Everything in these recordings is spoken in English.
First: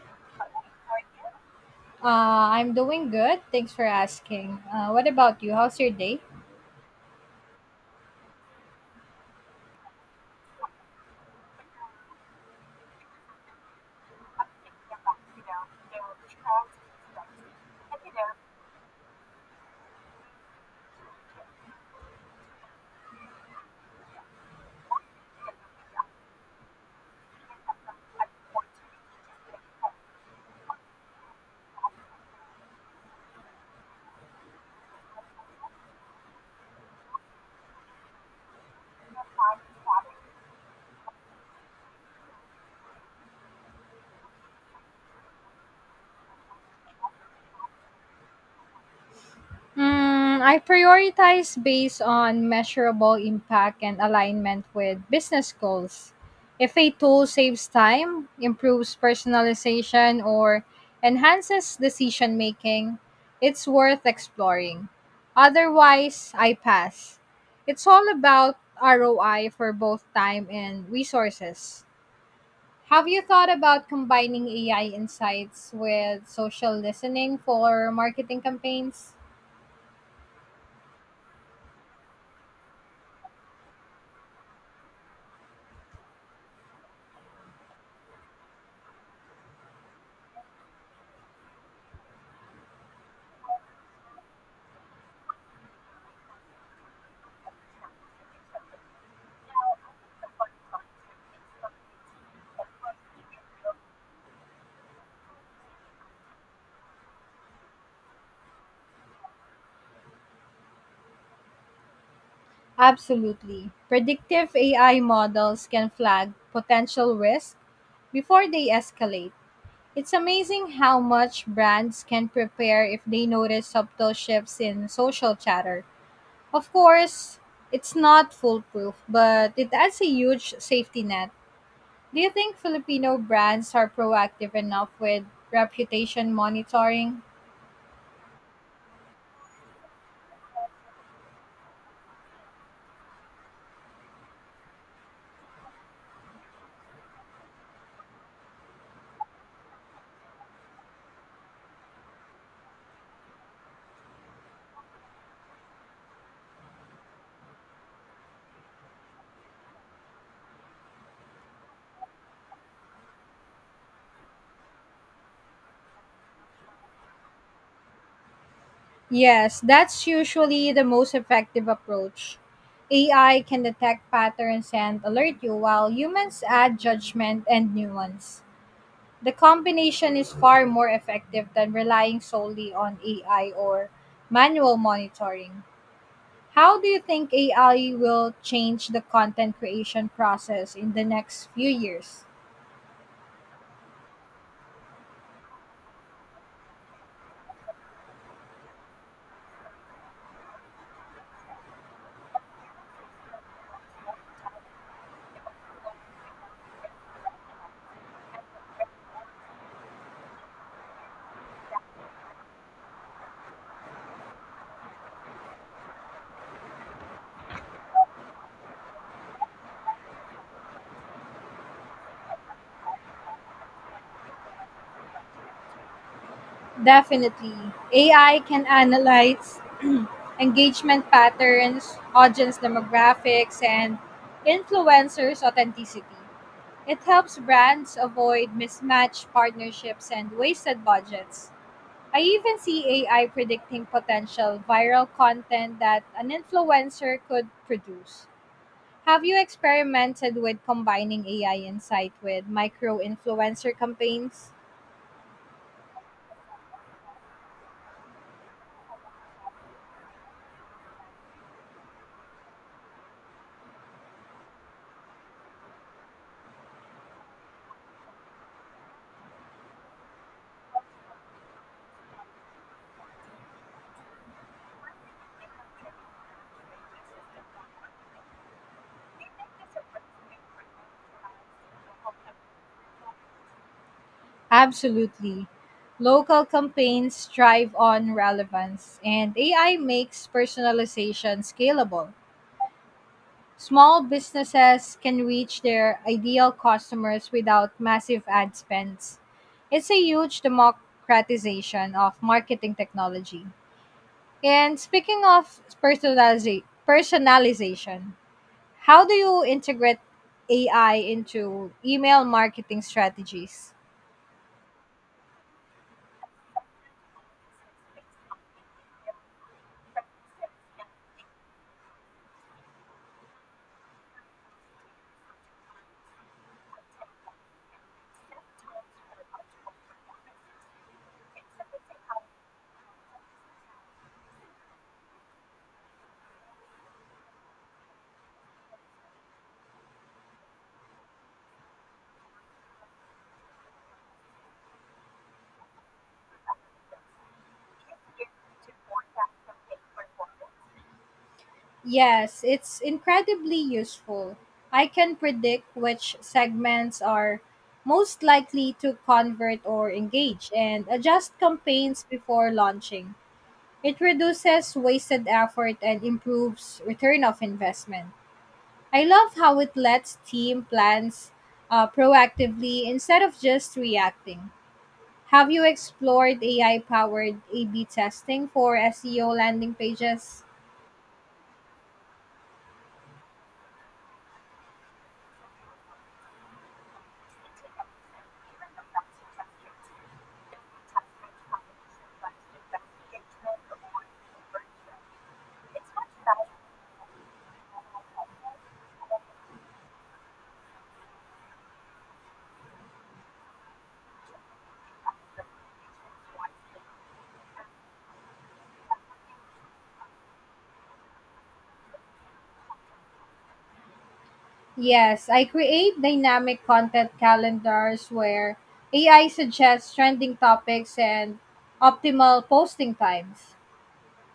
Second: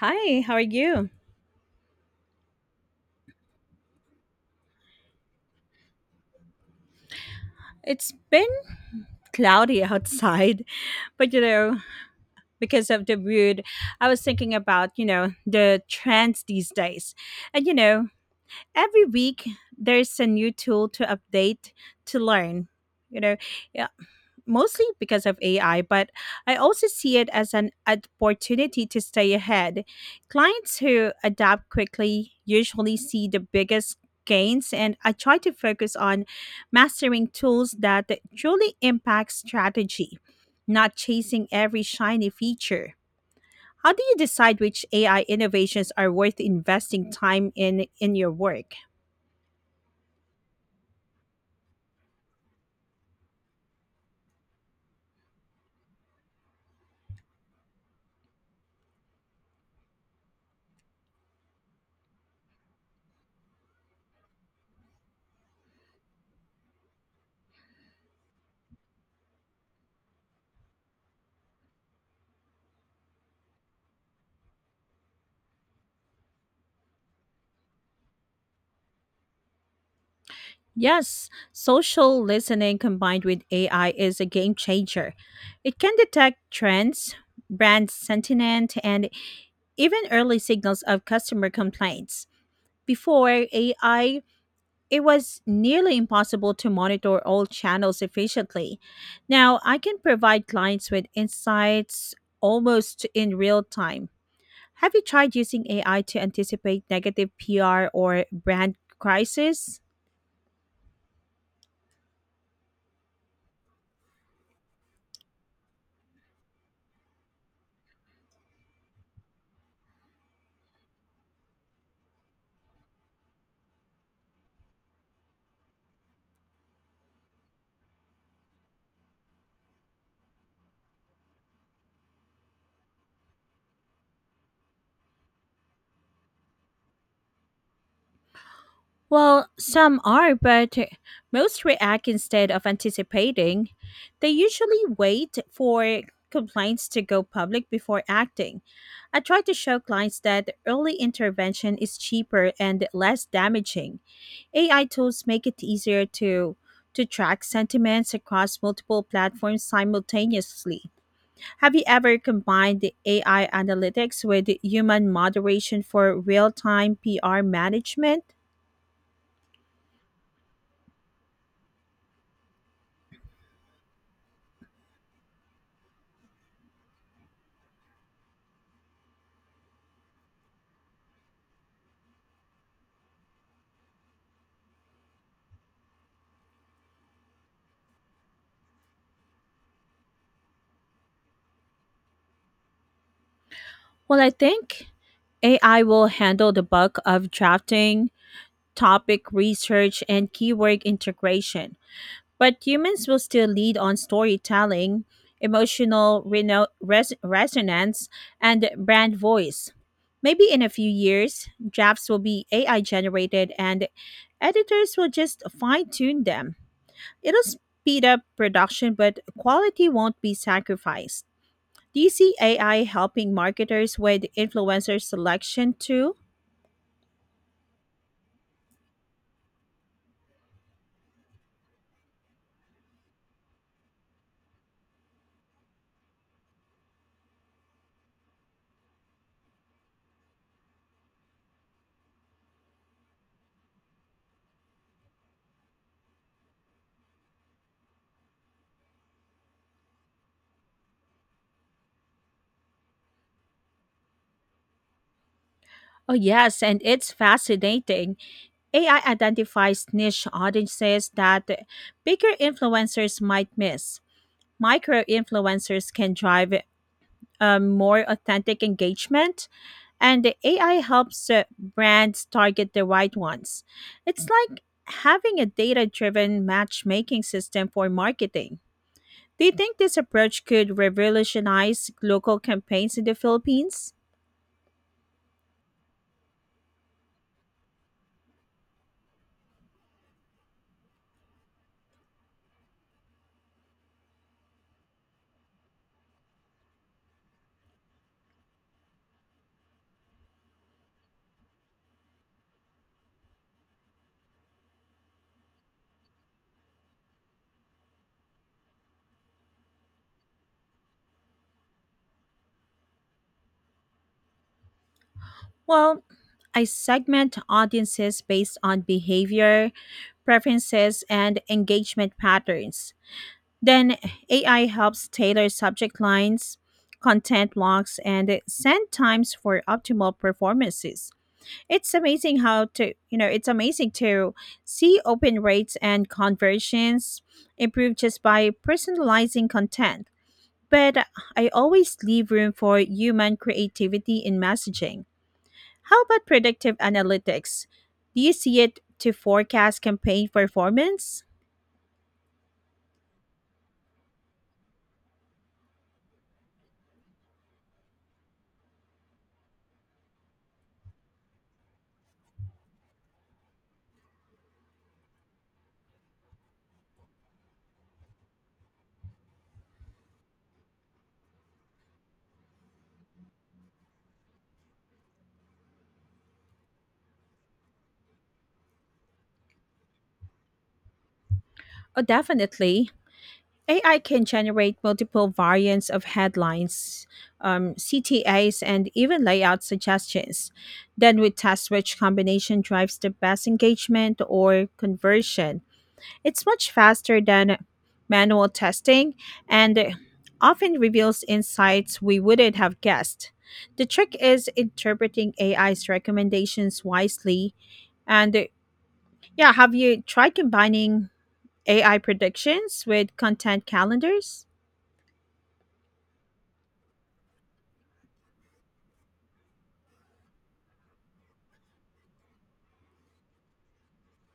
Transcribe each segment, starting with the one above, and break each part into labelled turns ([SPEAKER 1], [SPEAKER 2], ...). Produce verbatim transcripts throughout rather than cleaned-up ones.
[SPEAKER 1] Hi, how are you?
[SPEAKER 2] Uh, I'm doing good. Thanks for asking. Uh, what about you? How's your day?
[SPEAKER 1] It's been cloudy outside, but you know, because of the mood, I was thinking about, you know, the trends these days. And you know, every week there's a new tool to update to learn. You know, mostly because of A I, but I also see it as an opportunity to stay ahead. Clients who adapt quickly usually see the biggest gains, and I try to focus on mastering tools that truly impact strategy, not chasing every shiny feature. How do you decide which A I innovations are worth investing time in in your work?
[SPEAKER 2] Mm, I prioritize based on measurable impact and alignment with business goals. If a tool saves time, improves personalization, or enhances decision making, it's worth exploring. Otherwise, I pass. It's all about R O I for both time and resources. Have you thought about combining A I insights with social listening for marketing campaigns?
[SPEAKER 1] Yes, social listening combined with A I is a game changer. It can detect trends, brand sentiment, and even early signals of customer complaints. Before A I, it was nearly impossible to monitor all channels efficiently. Now, I can provide clients with insights almost in real time. Have you tried using A I to anticipate negative P R or brand crisis?
[SPEAKER 2] Absolutely. Predictive A I models can flag potential risks before they escalate. It's amazing how much brands can prepare if they notice subtle shifts in social chatter. Of course, it's not foolproof, but it adds a huge safety net. Do you think Filipino brands are proactive enough with reputation monitoring?
[SPEAKER 1] Well, some are, but most react instead of anticipating. They usually wait for complaints to go public before acting. I try to show clients that early intervention is cheaper and less damaging. A I tools make it easier to to track sentiments across multiple platforms simultaneously. Have you ever combined the A I analytics with human moderation for real-time P R management?
[SPEAKER 2] Yes, that's usually the most effective approach. A I can detect patterns and alert you, while humans add judgment and nuance. The combination is far more effective than relying solely on A I or manual monitoring. How do you think A I will change the content creation process in the next few years?
[SPEAKER 1] Well, I think A I will handle the bulk of drafting, topic research, and keyword integration, but humans will still lead on storytelling, emotional reno- res- resonance, and brand voice. Maybe in a few years, drafts will be A I generated and editors will just fine tune them. It'll speed up production, but quality won't be sacrificed. Do you see A I helping marketers with influencer selection too?
[SPEAKER 2] Definitely, A I can analyze engagement patterns, audience demographics, and influencers' authenticity. It helps brands avoid mismatched partnerships and wasted budgets. I even see A I predicting potential viral content that an influencer could produce. Have you experimented with combining A I insight with micro influencer campaigns?
[SPEAKER 1] Oh, yes, and it's fascinating. A I identifies niche audiences that bigger influencers might miss. Micro influencers can drive um, more authentic engagement. And the A I helps uh, brands target the right ones. It's like having a data driven matchmaking system for marketing. Do you think this approach could revolutionize local campaigns in the Philippines?
[SPEAKER 2] Absolutely. Local campaigns thrive on relevance, and A I makes personalization scalable. Small businesses can reach their ideal customers without massive ad spends. It's a huge democratization of marketing technology. And speaking of personaliza- personalization, how do you integrate A I into email marketing strategies?
[SPEAKER 1] Well, I segment audiences based on behavior, preferences, and engagement patterns. Then A I helps tailor subject lines, content blocks, and send times for optimal performances. It's amazing how to, you know, it's amazing to see open rates and conversions improve just by personalizing content. But I always leave room for human creativity in messaging. How about predictive analytics? Do you see it to forecast campaign performance?
[SPEAKER 2] Yes, it's incredibly useful. I can predict which segments are most likely to convert or engage and adjust campaigns before launching. It reduces wasted effort and improves return of investment. I love how it lets team plans uh, proactively instead of just reacting. Have you explored A I powered A B testing for S E O landing pages?
[SPEAKER 1] Oh, definitely. A I can generate multiple variants of headlines, um, C T As, and even layout suggestions. Then we test which combination drives the best engagement or conversion. It's much faster than manual testing, and often reveals insights we wouldn't have guessed. The trick is interpreting A I's recommendations wisely. And uh, yeah, have you tried combining A I predictions with content calendars?
[SPEAKER 2] Yes, I create dynamic content calendars where A I suggests trending topics and optimal posting times.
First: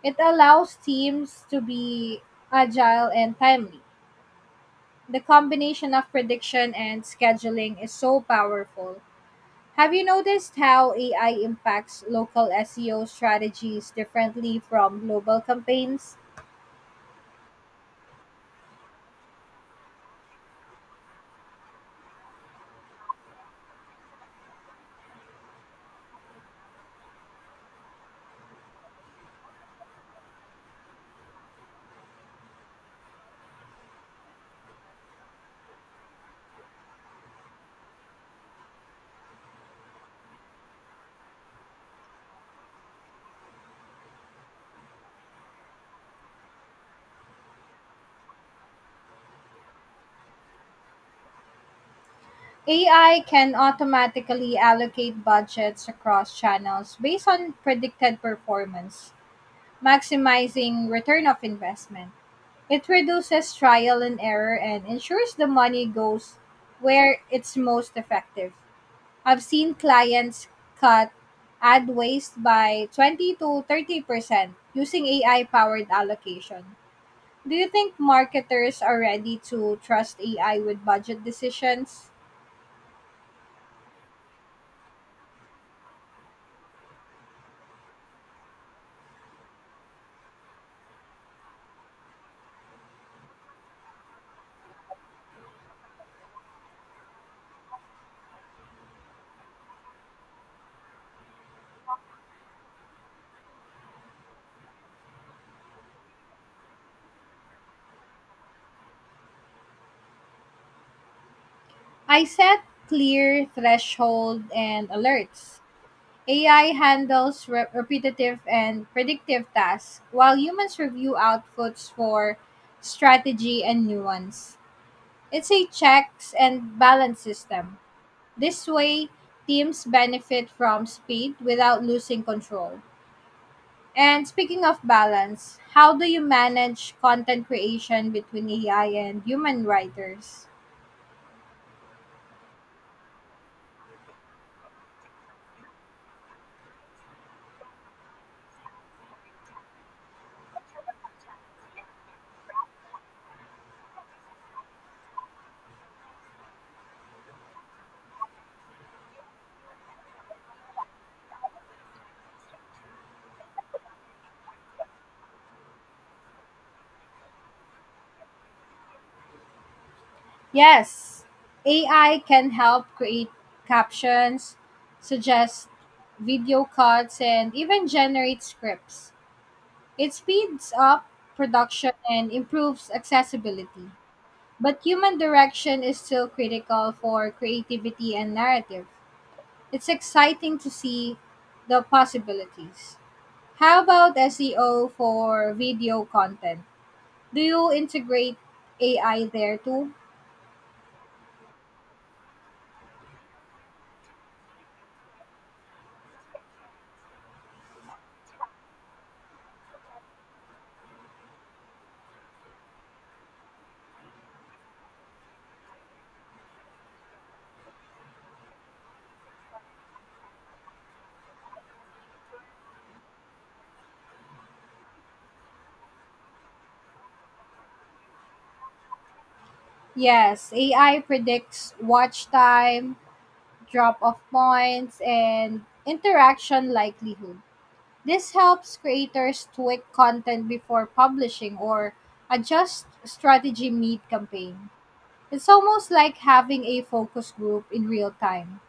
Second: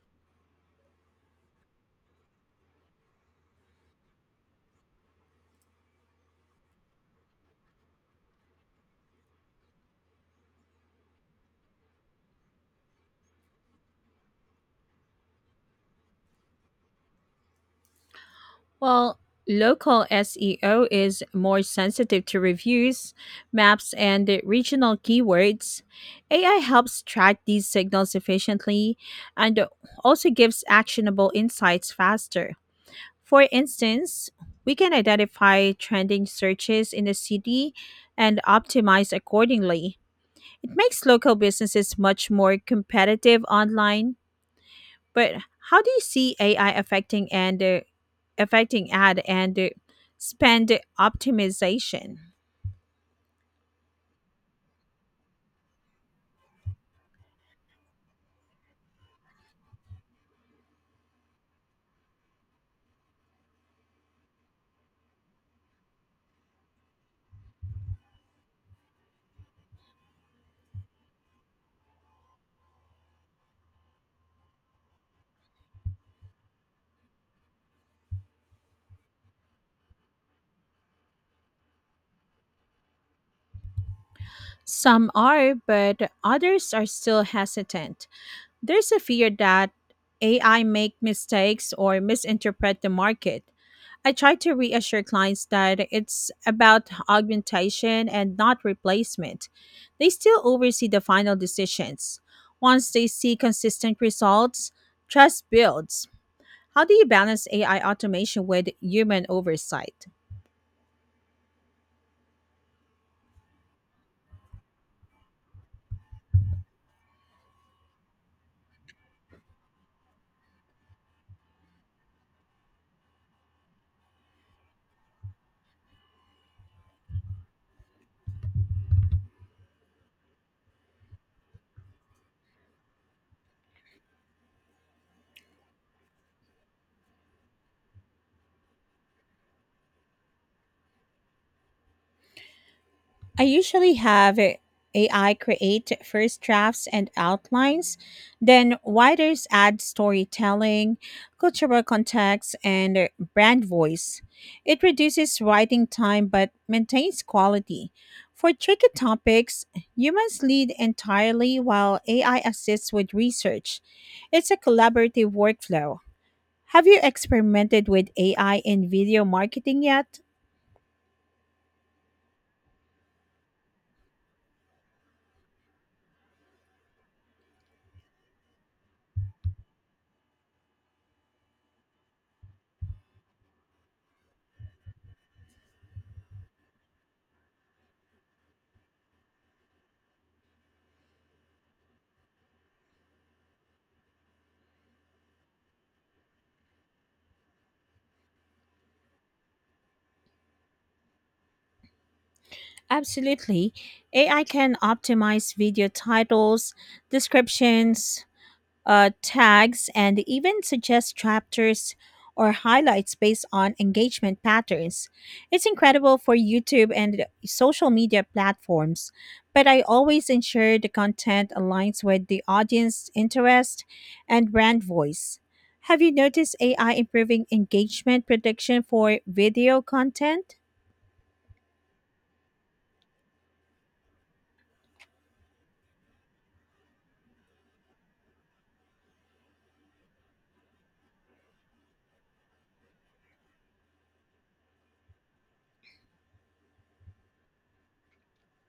[SPEAKER 2] It allows teams to be agile and timely. The combination of prediction and scheduling is so powerful. Have you noticed how A I impacts local S E O strategies differently from global campaigns?
[SPEAKER 1] Well, local S E O is more sensitive to reviews, maps, and regional keywords. A I helps track these signals efficiently and also gives actionable insights faster. For instance, we can identify trending searches in a city and optimize accordingly. It makes local businesses much more competitive online. But how do you see A I affecting and uh, affecting ad and uh, spend optimization?
[SPEAKER 2] A I can automatically allocate budgets across channels based on predicted performance, maximizing return of investment. It reduces trial and error and ensures the money goes where it's most effective. I've seen clients cut ad waste by twenty to thirty percent using A I powered allocation. Do you think marketers are ready to trust A I with budget decisions?
[SPEAKER 1] Some are, but others are still hesitant. There's a fear that A I make mistakes or misinterpret the market. I try to reassure clients that it's about augmentation and not replacement. They still oversee the final decisions. Once they see consistent results, trust builds. How do you balance A I automation with human oversight?
[SPEAKER 2] I set clear threshold and alerts. A I handles re- repetitive and predictive tasks, while humans review outputs for strategy and nuance. It's a checks and balance system. This way, teams benefit from speed without losing control. And speaking of balance, how do you manage content creation between A I and human writers?
[SPEAKER 1] I usually have A I create first drafts and outlines, then writers add storytelling, cultural context, and brand voice. It reduces writing time but maintains quality. For tricky topics, humans lead entirely while A I assists with research. It's a collaborative workflow. Have you experimented with A I in video marketing yet?
[SPEAKER 2] Yes, A I can help create captions, suggest video cuts, and even generate scripts. It speeds up production and improves accessibility. But human direction is still critical for creativity and narrative. It's exciting to see the possibilities. How about S E O for video content? Do you integrate A I there too?
[SPEAKER 1] Absolutely. A I can optimize video titles, descriptions, uh, tags, and even suggest chapters or highlights based on engagement patterns. It's incredible for YouTube and social media platforms, but I always ensure the content aligns with the audience interest and brand voice. Have you noticed A I improving engagement prediction for video
[SPEAKER 2] Yes,
[SPEAKER 1] content?
[SPEAKER 2] A I predicts watch time, drop off points, and interaction likelihood. This helps creators tweak content before publishing or adjust strategy mid campaign. It's almost like having a focus group in real time.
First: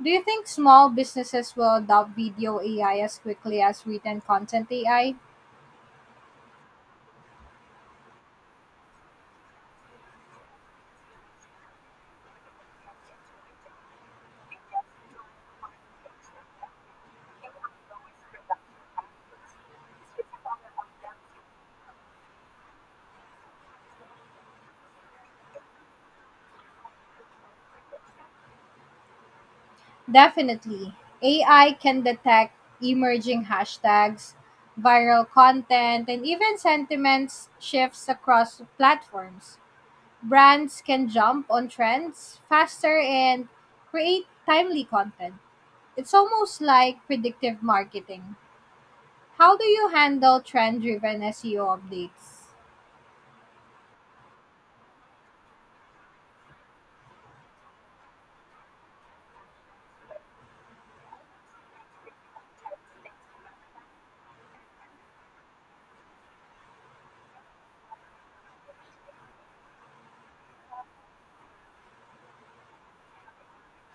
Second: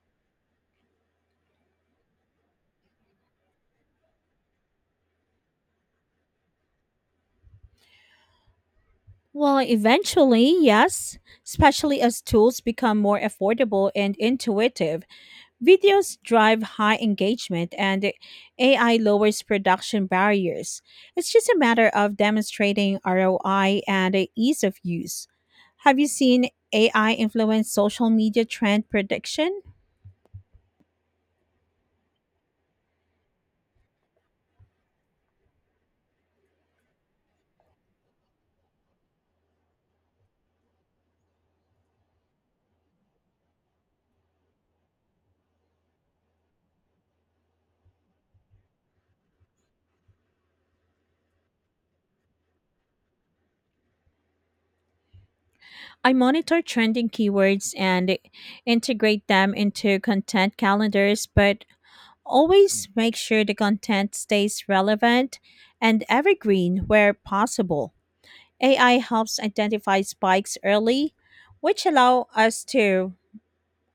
[SPEAKER 2] Do you think small businesses will adopt video A I as quickly as written content A I?
[SPEAKER 1] Well, eventually, yes, especially as tools become more affordable and intuitive. Videos drive high engagement and A I lowers production barriers. It's just a matter of demonstrating R O I and ease of use. Have you seen A I influence social media trend prediction?
[SPEAKER 2] Definitely. A I can detect emerging hashtags, viral content, and even sentiments shifts across platforms. Brands can jump on trends faster and create timely content. It's almost like predictive marketing. How do you handle trend driven S E O updates?
[SPEAKER 1] I monitor trending keywords and integrate them into content calendars, but always make sure the content stays relevant and evergreen where possible. A I helps identify spikes early, which allow us to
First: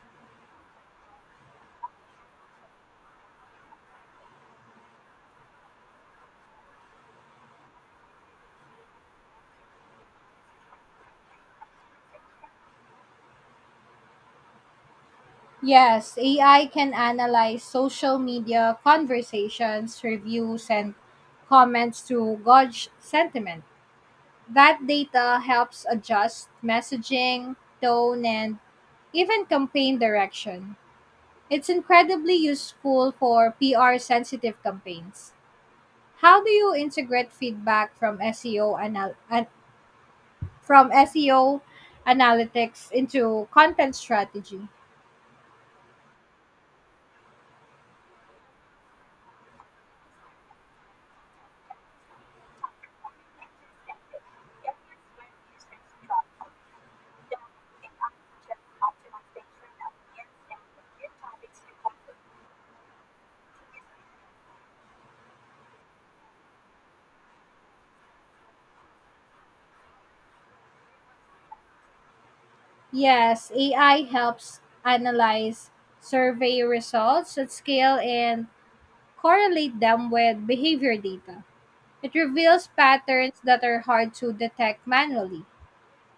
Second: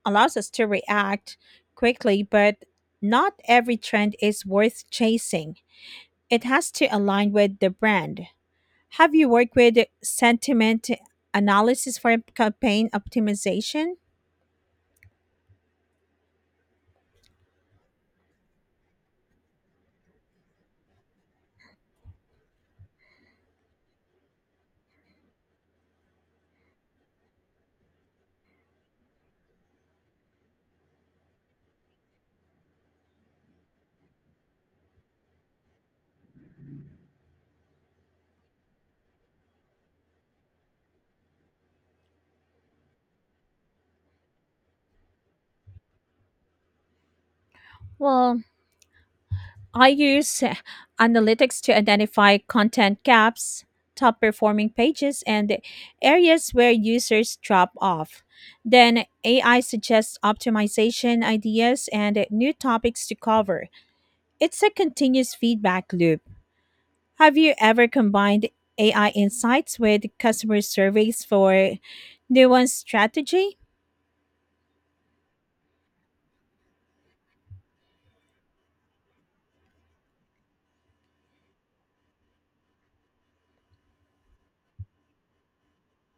[SPEAKER 1] allows us to react quickly, but not every trend is worth chasing. It has to align with the brand. Have you worked with sentiment analysis for campaign optimization?
[SPEAKER 2] Yes, A I can analyze social media conversations, reviews, and comments to gauge sentiment. That data helps adjust messaging, tone, and even campaign direction. It's incredibly useful for P R sensitive campaigns. How do you integrate feedback from S E O anal- an- from S E O analytics into content strategy?
[SPEAKER 1] Well, I use uh, analytics to identify content gaps, top performing pages, and areas where users drop off. Then A I suggests optimization ideas and new topics to cover. It's a continuous feedback loop. Have you ever combined A I insights with customer surveys for nuanced
[SPEAKER 2] Yes,
[SPEAKER 1] strategy?
[SPEAKER 2] A I helps analyze survey results at scale and correlate them with behavior data. It reveals patterns that are hard to detect manually.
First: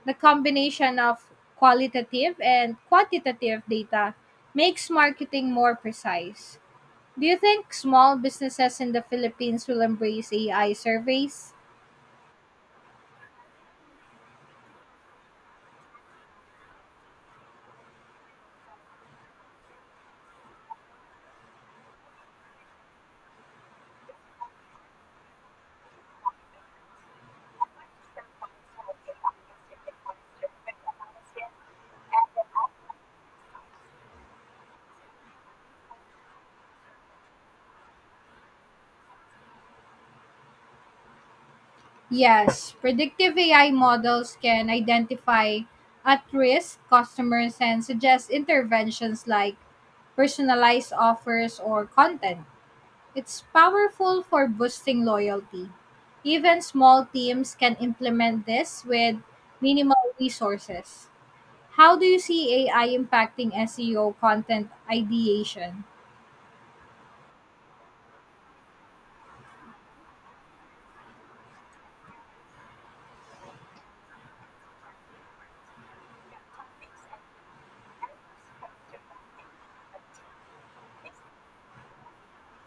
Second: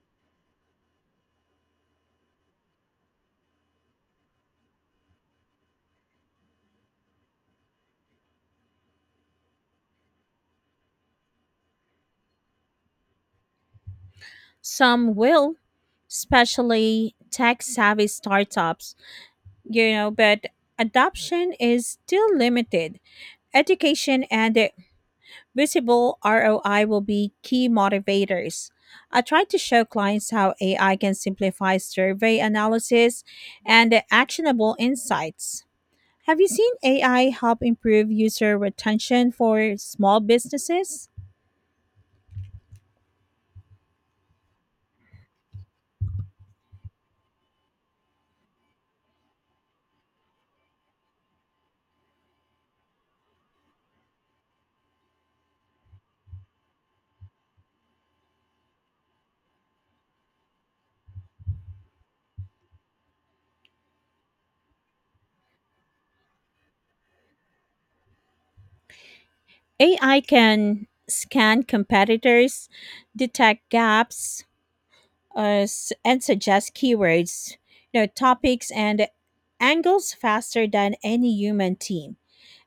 [SPEAKER 2] The combination of qualitative and quantitative data makes marketing more precise. Do you think small businesses in the Philippines will embrace A I surveys?
[SPEAKER 1] Some will, especially tech savvy startups, you know, but adoption is still limited. Education and a visible R O I will be key motivators. I try to show clients how A I can simplify survey analysis and the actionable insights. Have you seen A I help improve user retention for small businesses?
[SPEAKER 2] Yes, predictive A I models can identify at risk customers and suggest interventions like personalized offers or content. It's powerful for boosting loyalty. Even small teams can implement this with minimal resources. How do you see A I impacting S E O content ideation?
[SPEAKER 1] A I can scan competitors, detect gaps, uh, s- and suggest keywords, you know, topics, and angles faster than any human team.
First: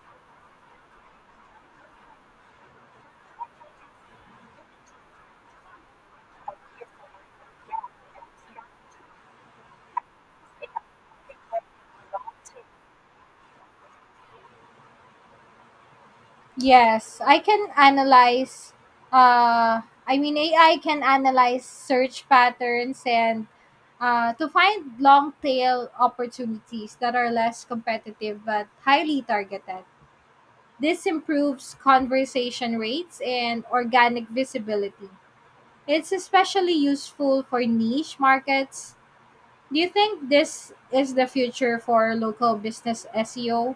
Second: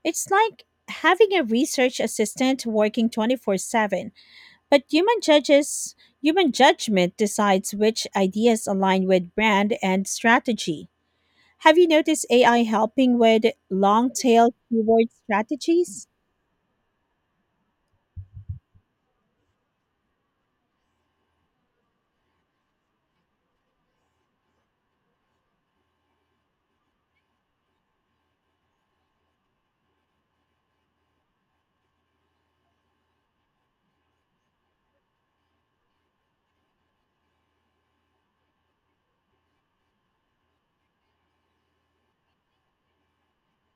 [SPEAKER 1] It's like having a research assistant working twenty-four seven, but human judges human judgment decides which ideas align with brand and strategy. Have you noticed A I helping with long tail keyword strategies?
[SPEAKER 2] Yes, I can analyze. Uh, I mean, A I can analyze search patterns and uh, to find long tail opportunities that are less competitive but highly targeted. This improves conversation rates and organic visibility. It's especially useful for niche markets. Do you think this is the future for local business S E O?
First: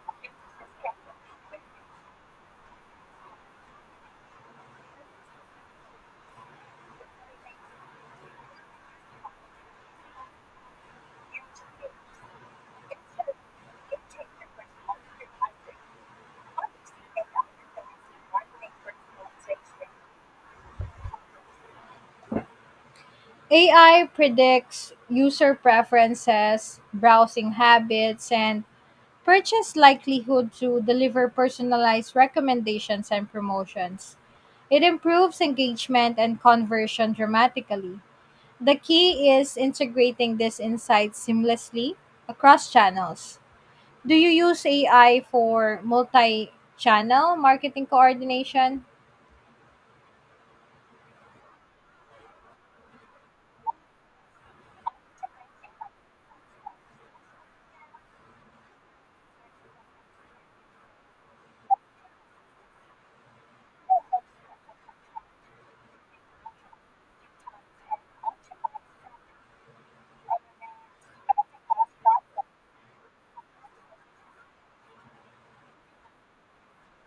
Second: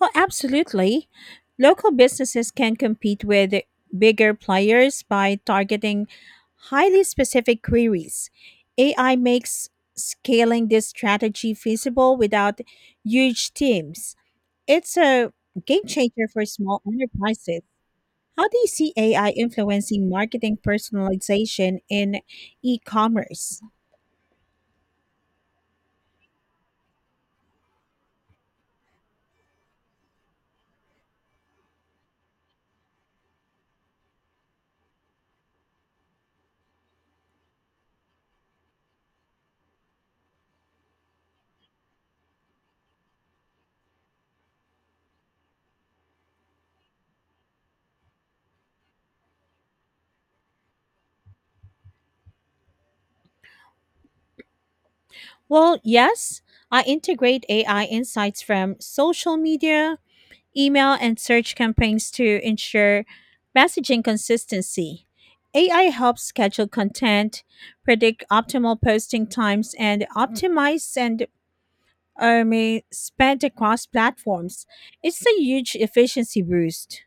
[SPEAKER 1] Well, absolutely. Local businesses can compete with bigger players by targeting highly specific queries. A I makes scaling this strategy feasible without huge teams. It's a game changer for small enterprises. How do you see A I influencing marketing personalization in e commerce?
[SPEAKER 2] A I predicts user preferences, browsing habits, and purchase likelihood to deliver personalized recommendations and promotions. It improves engagement and conversion dramatically. The key is integrating this insights seamlessly across channels. Do you use A I for multi channel marketing coordination?
[SPEAKER 1] Well, yes, I integrate A I insights from social media, email, and search campaigns to ensure messaging consistency. A I helps schedule content, predict optimal posting times, and optimize and um, spend across platforms. It's a huge efficiency boost.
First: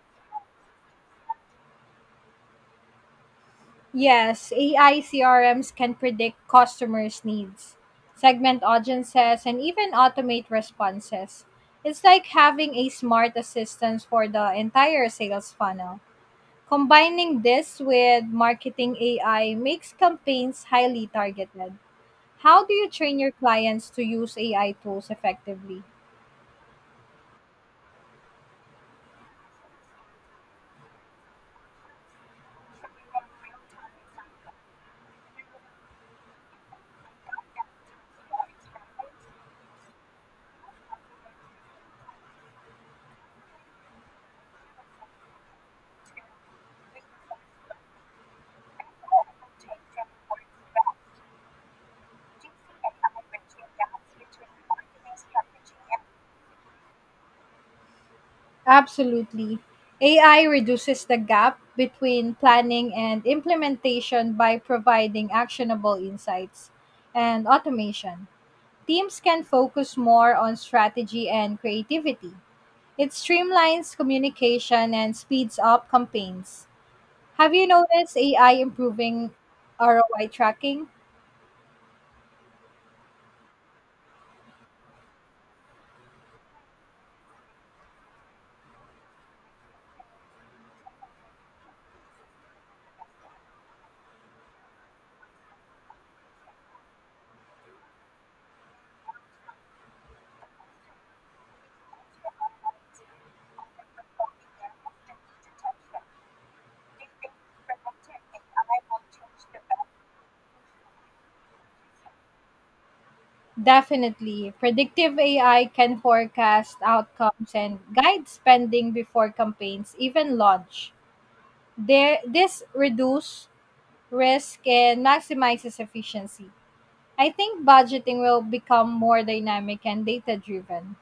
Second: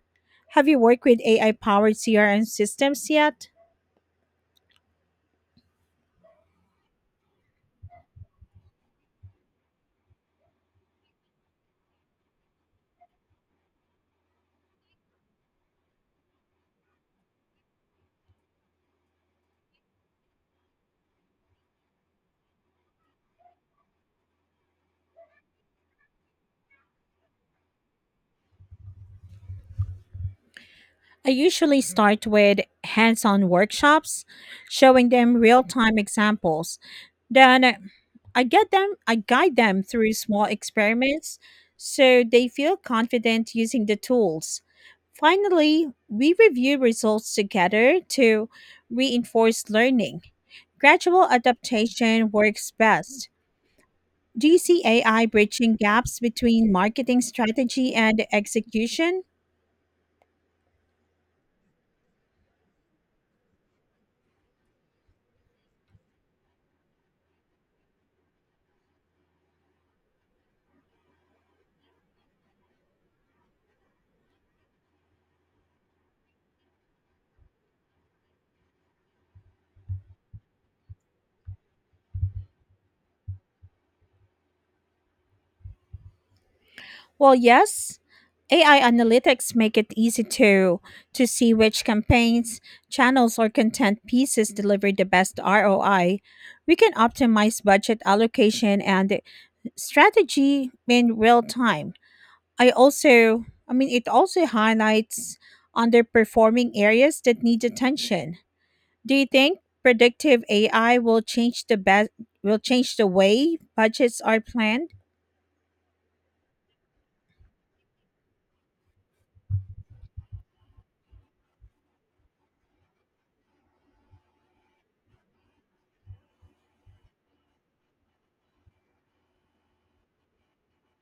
[SPEAKER 1] Have you worked with A I powered C R M systems yet?
[SPEAKER 2] Yes, A I C R Ms can predict customers' needs, segment audiences, and even automate responses. It's like having a smart assistant for the entire sales funnel. Combining this with marketing A I makes campaigns highly targeted. How do you train your clients to use A I tools effectively?
[SPEAKER 1] I usually start with hands on workshops, showing them real time examples. Then I get them I guide them through small experiments so they feel confident using the tools. Finally, we review results together to reinforce learning. Gradual adaptation works best. Do you see A I bridging gaps between marketing strategy and execution?
[SPEAKER 2] Absolutely. A I reduces the gap between planning and implementation by providing actionable insights and automation. Teams can focus more on strategy and creativity. It streamlines communication and speeds up campaigns. Have you noticed A I improving R O I tracking?
[SPEAKER 1] Well, yes. A I analytics make it easy to to see which campaigns, channels, or content pieces deliver the best R O I. We can optimize budget allocation and strategy in real time. I also I mean it also highlights underperforming areas that need attention. Do you think predictive A I will change the best will change the way budgets are
[SPEAKER 2] Definitely.
[SPEAKER 1] planned?
[SPEAKER 2] Predictive A I can forecast outcomes and guide spending before campaigns even launch. There, this reduces risk and maximizes efficiency. I think budgeting will become more dynamic and data driven.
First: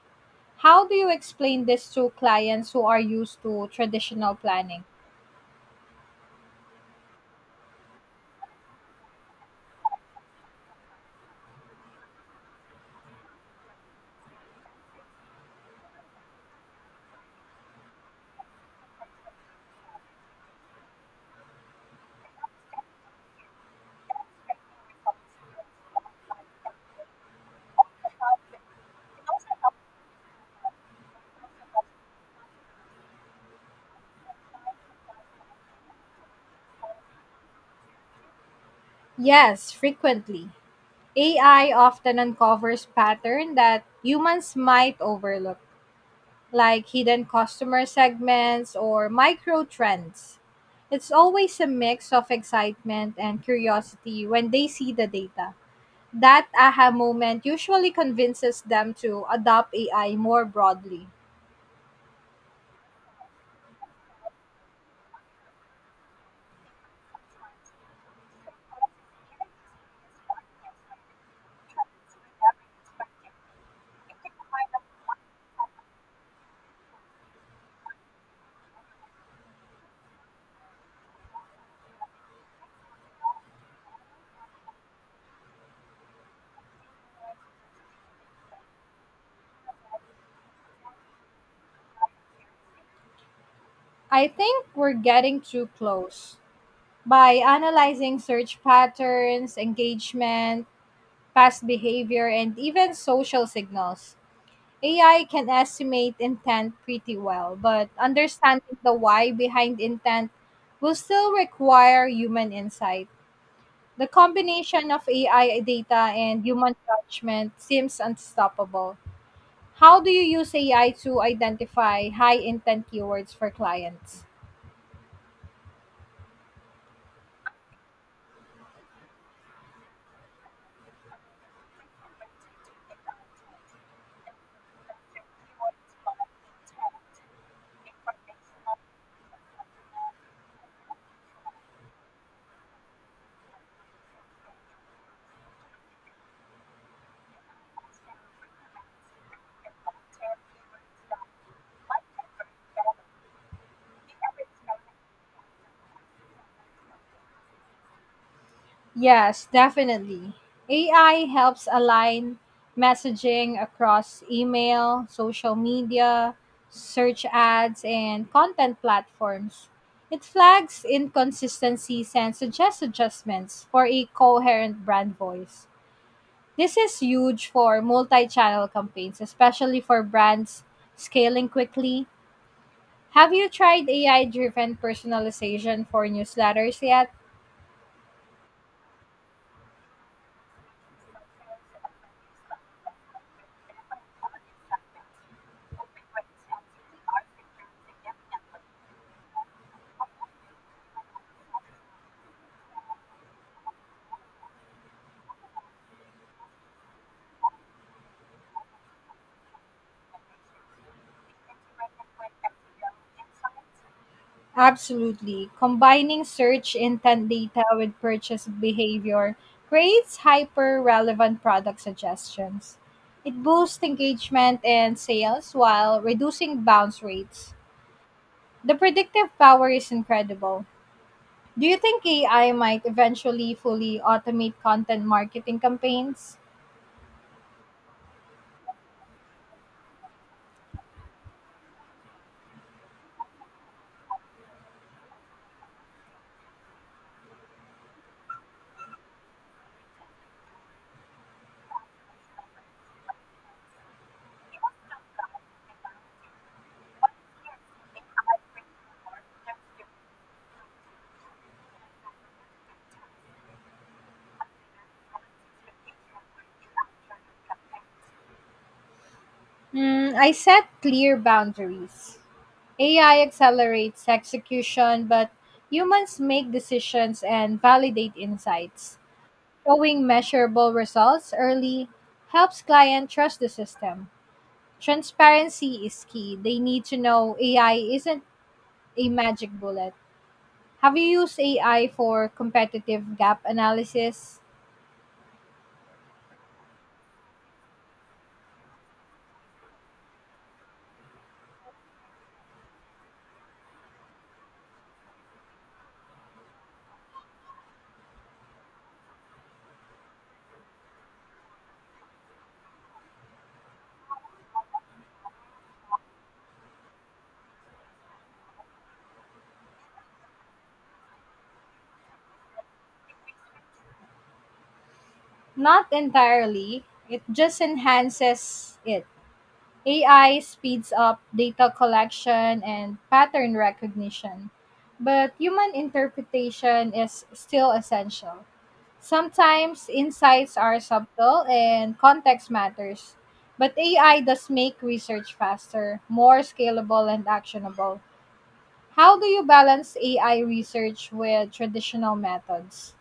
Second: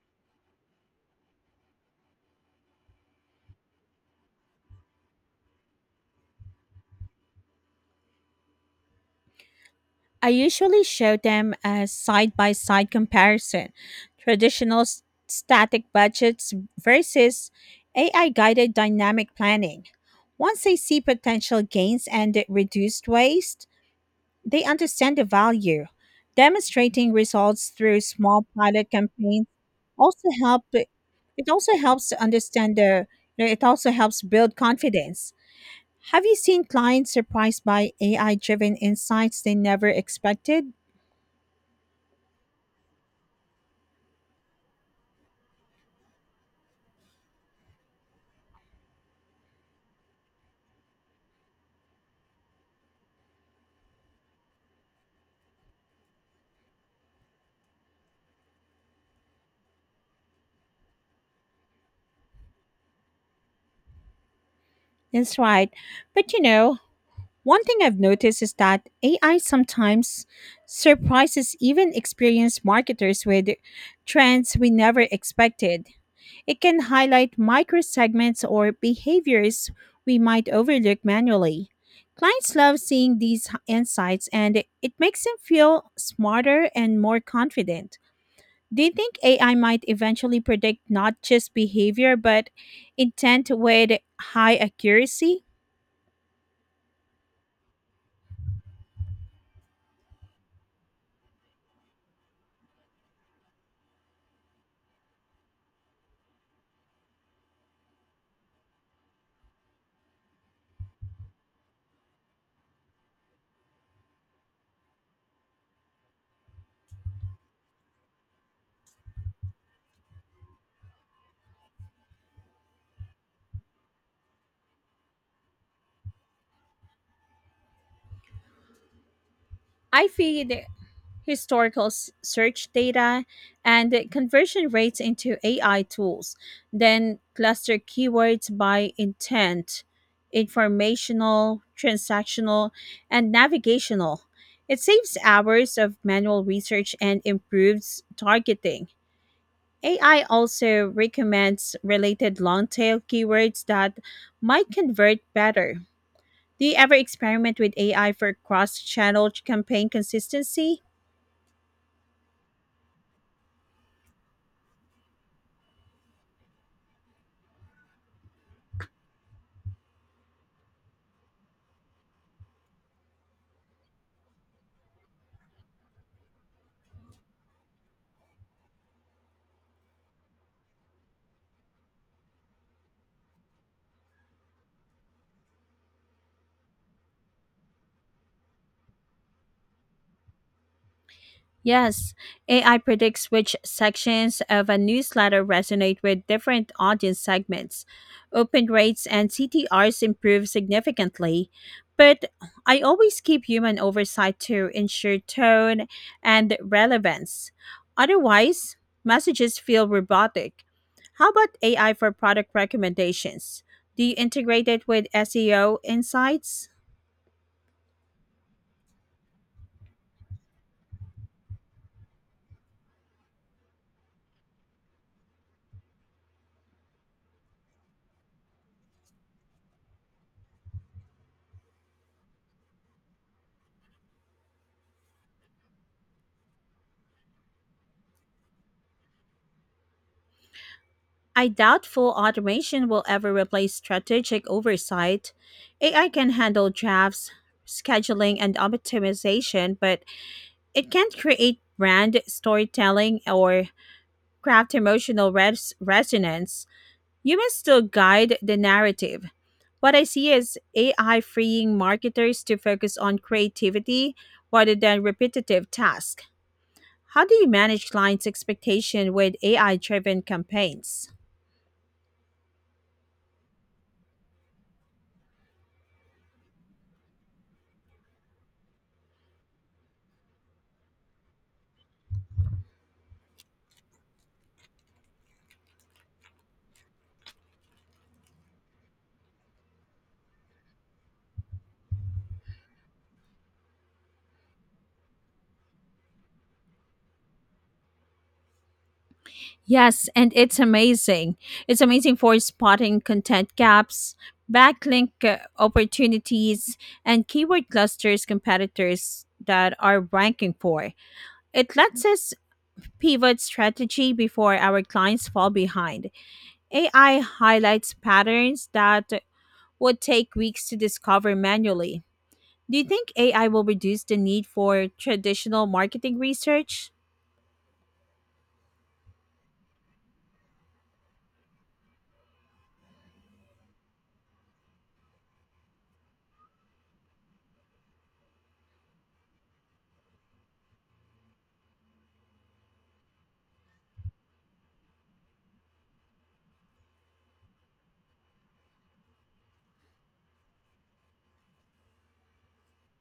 [SPEAKER 2] How do you explain this to clients who are used to traditional planning?
[SPEAKER 1] I usually show them a side-by-side comparison, traditional s- static budgets versus A I-guided dynamic planning. Once they see potential gains and reduced waste, they understand the value. Demonstrating results through small pilot campaigns also help it also helps to understand the, you know, it also helps build confidence. Have you seen clients surprised by A I driven insights they
[SPEAKER 2] Yes,
[SPEAKER 1] never
[SPEAKER 2] frequently.
[SPEAKER 1] expected?
[SPEAKER 2] A I often uncovers patterns that humans might overlook, like hidden customer segments or micro trends. It's always a mix of excitement and curiosity when they see the data. That aha moment usually convinces them to adopt A I more broadly.
[SPEAKER 1] That's right. But you know, one thing I've noticed is that A I sometimes surprises even experienced marketers with trends we never expected. It can highlight microsegments or behaviors we might overlook manually. Clients love seeing these h- insights, and it it makes them feel smarter and more confident. Do you think A I might eventually predict not just behavior but intent with
[SPEAKER 2] I
[SPEAKER 1] high
[SPEAKER 2] think we're getting
[SPEAKER 1] accuracy?
[SPEAKER 2] too close. By analyzing search patterns, engagement, past behavior, and even social signals, A I can estimate intent pretty well, but understanding the why behind intent will still require human insight. The combination of A I data and human judgment seems unstoppable. How do you use A I to identify high intent keywords for clients?
[SPEAKER 1] I feel historical s- search data, and the conversion rates into A I tools. Then cluster keywords by intent, informational, transactional, and navigational. It saves hours of manual research and improves targeting. A I also recommends related long tail keywords that might convert better. Do you ever experiment with A I for cross channel
[SPEAKER 2] Yes,
[SPEAKER 1] campaign
[SPEAKER 2] definitely.
[SPEAKER 1] consistency?
[SPEAKER 2] A I helps align messaging across email, social media, search ads, and content platforms. It flags inconsistencies and suggests adjustments for a coherent brand voice. This is huge for multi channel campaigns, especially for brands scaling quickly. Have you tried A I driven personalization for newsletters yet?
[SPEAKER 1] Yes, A I predicts which sections of a newsletter resonate with different audience segments. Open rates and C T Rs improve significantly, but I always keep human oversight to ensure tone and relevance. Otherwise, messages feel robotic. How about A I for product recommendations? Do you integrate it with
[SPEAKER 2] Absolutely.
[SPEAKER 1] S E O
[SPEAKER 2] Combining
[SPEAKER 1] insights?
[SPEAKER 2] search intent data with purchase behavior creates hyper relevant product suggestions. It boosts engagement and sales while reducing bounce rates. The predictive power is incredible. Do you think A I might eventually fully automate content marketing campaigns?
[SPEAKER 1] I doubt full automation will ever replace strategic oversight. A I can handle drafts, scheduling, and optimization, but it can't create brand storytelling or craft emotional res- resonance. Humans still guide the narrative. What I see is A I freeing marketers to focus on creativity rather than repetitive tasks. How do you manage clients' expectation with A I
[SPEAKER 2] Hmm,
[SPEAKER 1] driven
[SPEAKER 2] I set
[SPEAKER 1] campaigns?
[SPEAKER 2] clear boundaries. A I accelerates execution, but humans make decisions and validate insights. Showing measurable results early helps clients trust the system. Transparency is key. They need to know A I isn't a magic bullet. Have you used A I for competitive gap analysis?
[SPEAKER 1] Yes, and it's amazing. It's amazing for spotting content gaps, backlink uh, opportunities, and keyword clusters competitors that are ranking for. It lets us pivot strategy before our clients fall behind. A I highlights patterns that would take weeks to discover manually. Do you think A I will reduce the need for traditional
[SPEAKER 2] Not
[SPEAKER 1] marketing
[SPEAKER 2] entirely.
[SPEAKER 1] research?
[SPEAKER 2] It just enhances it. A I speeds up data collection and pattern recognition, but human interpretation is still essential. Sometimes insights are subtle and context matters, but A I does make research faster, more scalable, and actionable. How do you balance A I research with traditional methods?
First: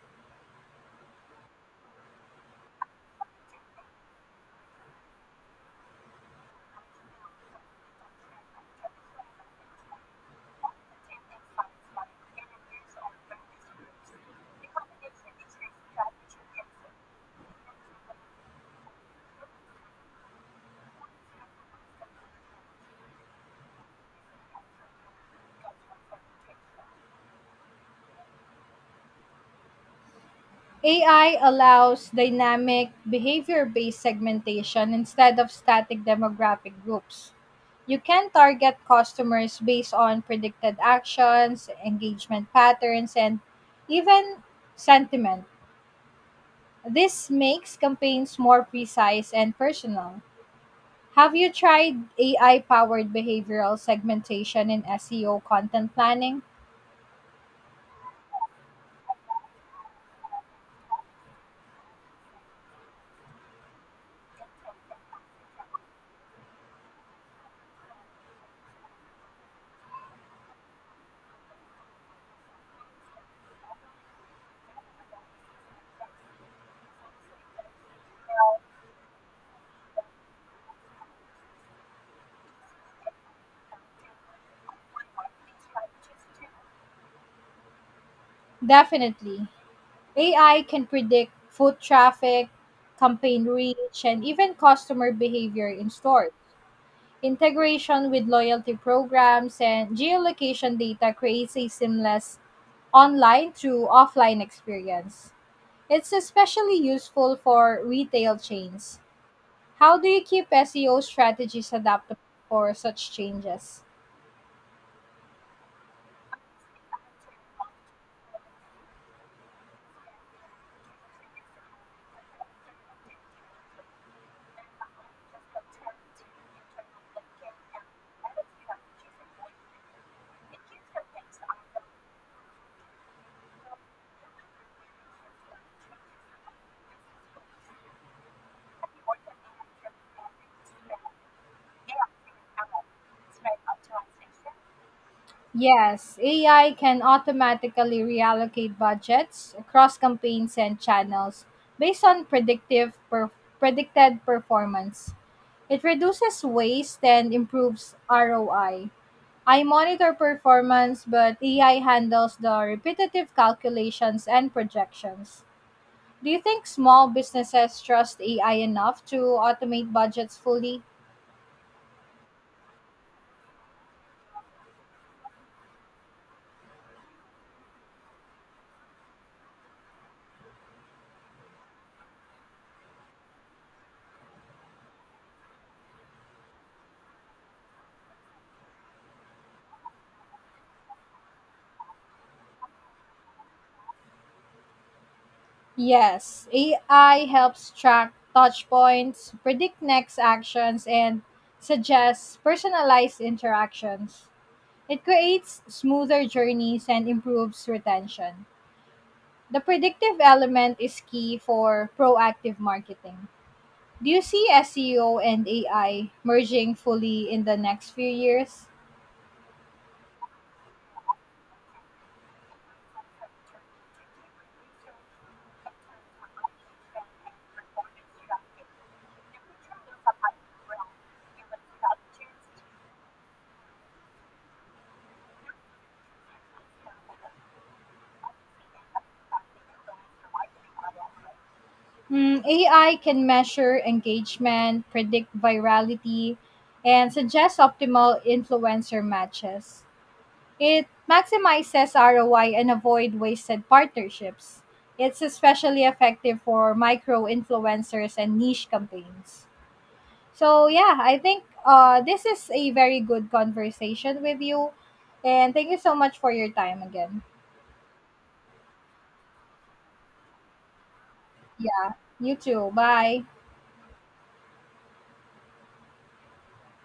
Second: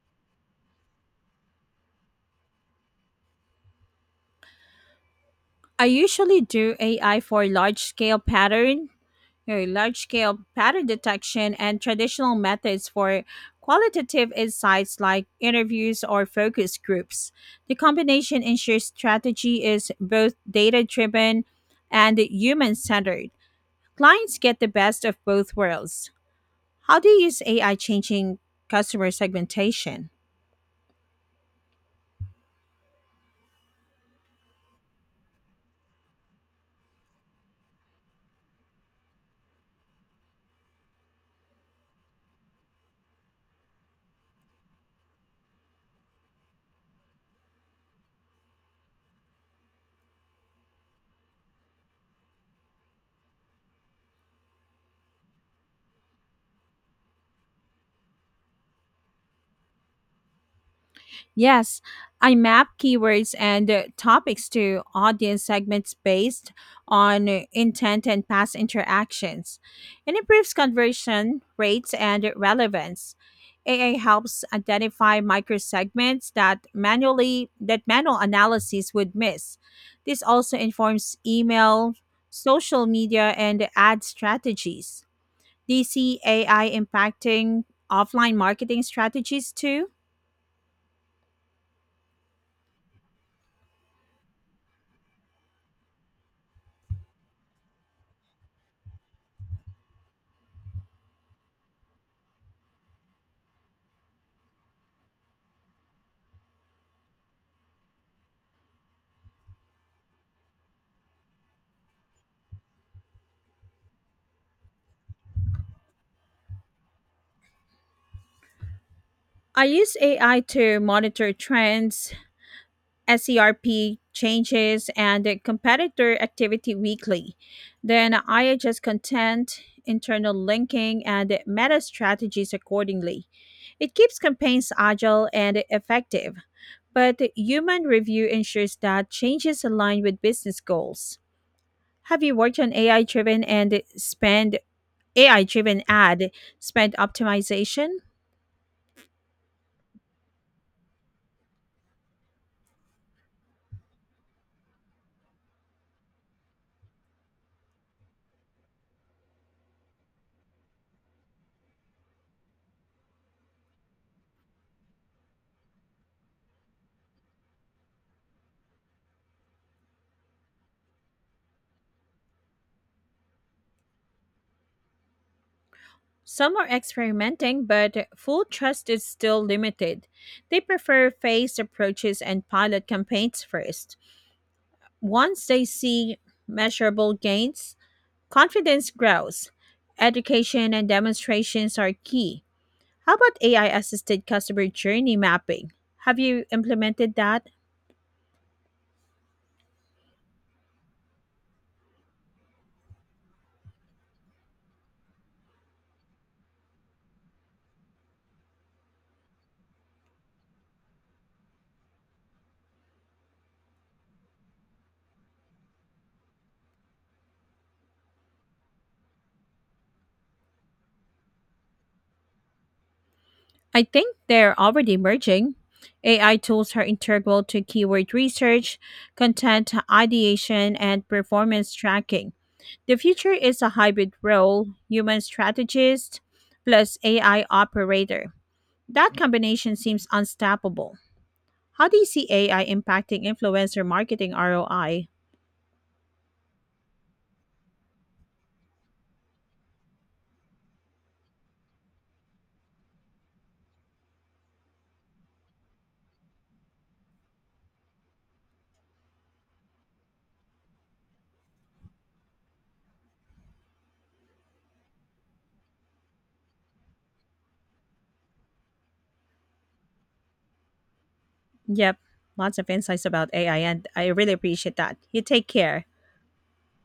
[SPEAKER 1] I usually do A I for large scale pattern Your large scale pattern detection and traditional methods for qualitative insights like interviews or focus groups. The combination ensures strategy is both data driven and human centered. Clients get the best of both worlds. How do you use A I changing customer segmentation?
[SPEAKER 2] A I allows dynamic behavior based segmentation instead of static demographic groups. You can target customers based on predicted actions, engagement patterns, and even sentiment. This makes campaigns more precise and personal. Have you tried A I powered behavioral segmentation in S E O content planning?
[SPEAKER 1] Yes, I map keywords and uh, topics to audience segments based on uh, intent and past interactions. It improves conversion rates and relevance. A I helps identify micro segments that manually that manual analysis would miss. This also informs email, social media, and ad strategies. Do you see A I impacting offline marketing
[SPEAKER 2] Definitely.
[SPEAKER 1] strategies too?
[SPEAKER 2] A I can predict foot traffic, campaign reach, and even customer behavior in stores. Integration with loyalty programs and geolocation data creates a seamless online to offline experience. It's especially useful for retail chains. How do you keep S E O strategies adaptable for such changes?
[SPEAKER 1] I use A I to monitor trends, SERP changes, and the competitor activity weekly. Then I adjust content, internal linking, and meta strategies accordingly. It keeps campaigns agile and effective, but human review ensures that changes align with business goals. Have you worked on A I driven and spend A I driven
[SPEAKER 2] Yes,
[SPEAKER 1] ad
[SPEAKER 2] A I
[SPEAKER 1] spend
[SPEAKER 2] can
[SPEAKER 1] optimization?
[SPEAKER 2] automatically reallocate budgets across campaigns and channels based on predictive per- predicted performance. It reduces waste and improves R O I. I I monitor performance, but A I handles the repetitive calculations and projections. Do you think small businesses trust A I enough to automate budgets fully?
[SPEAKER 1] Some are experimenting, but full trust is still limited. They prefer phased approaches and pilot campaigns first. Once they see measurable gains, confidence grows. Education and demonstrations are key. How about A I assisted customer journey mapping? Have you
[SPEAKER 2] Yes,
[SPEAKER 1] implemented
[SPEAKER 2] A I
[SPEAKER 1] that?
[SPEAKER 2] helps track touch points, predict next actions, and suggests personalized interactions. It creates smoother journeys and improves retention. The predictive element is key for proactive marketing. Do you see S E O and A I merging fully in the next few years?
[SPEAKER 1] I think they're already merging. A I tools are integral to keyword research, content ideation, and performance tracking. The future is a hybrid role, human strategist plus A I operator. That combination seems unstoppable. How do you see
[SPEAKER 2] Mm,
[SPEAKER 1] A I
[SPEAKER 2] A I
[SPEAKER 1] impacting
[SPEAKER 2] can measure
[SPEAKER 1] influencer marketing
[SPEAKER 2] engagement,
[SPEAKER 1] R O I?
[SPEAKER 2] predict virality, and suggest optimal influencer matches. It maximizes R O I and avoid wasted partnerships. It's especially effective for micro influencers and niche campaigns. So yeah, I think uh, this is a very good conversation with you, and thank you so much for your time again. Yeah,
[SPEAKER 1] Yep,
[SPEAKER 2] you
[SPEAKER 1] lots of
[SPEAKER 2] too.
[SPEAKER 1] insights
[SPEAKER 2] Bye.
[SPEAKER 1] about A I, and I really appreciate that. You take care.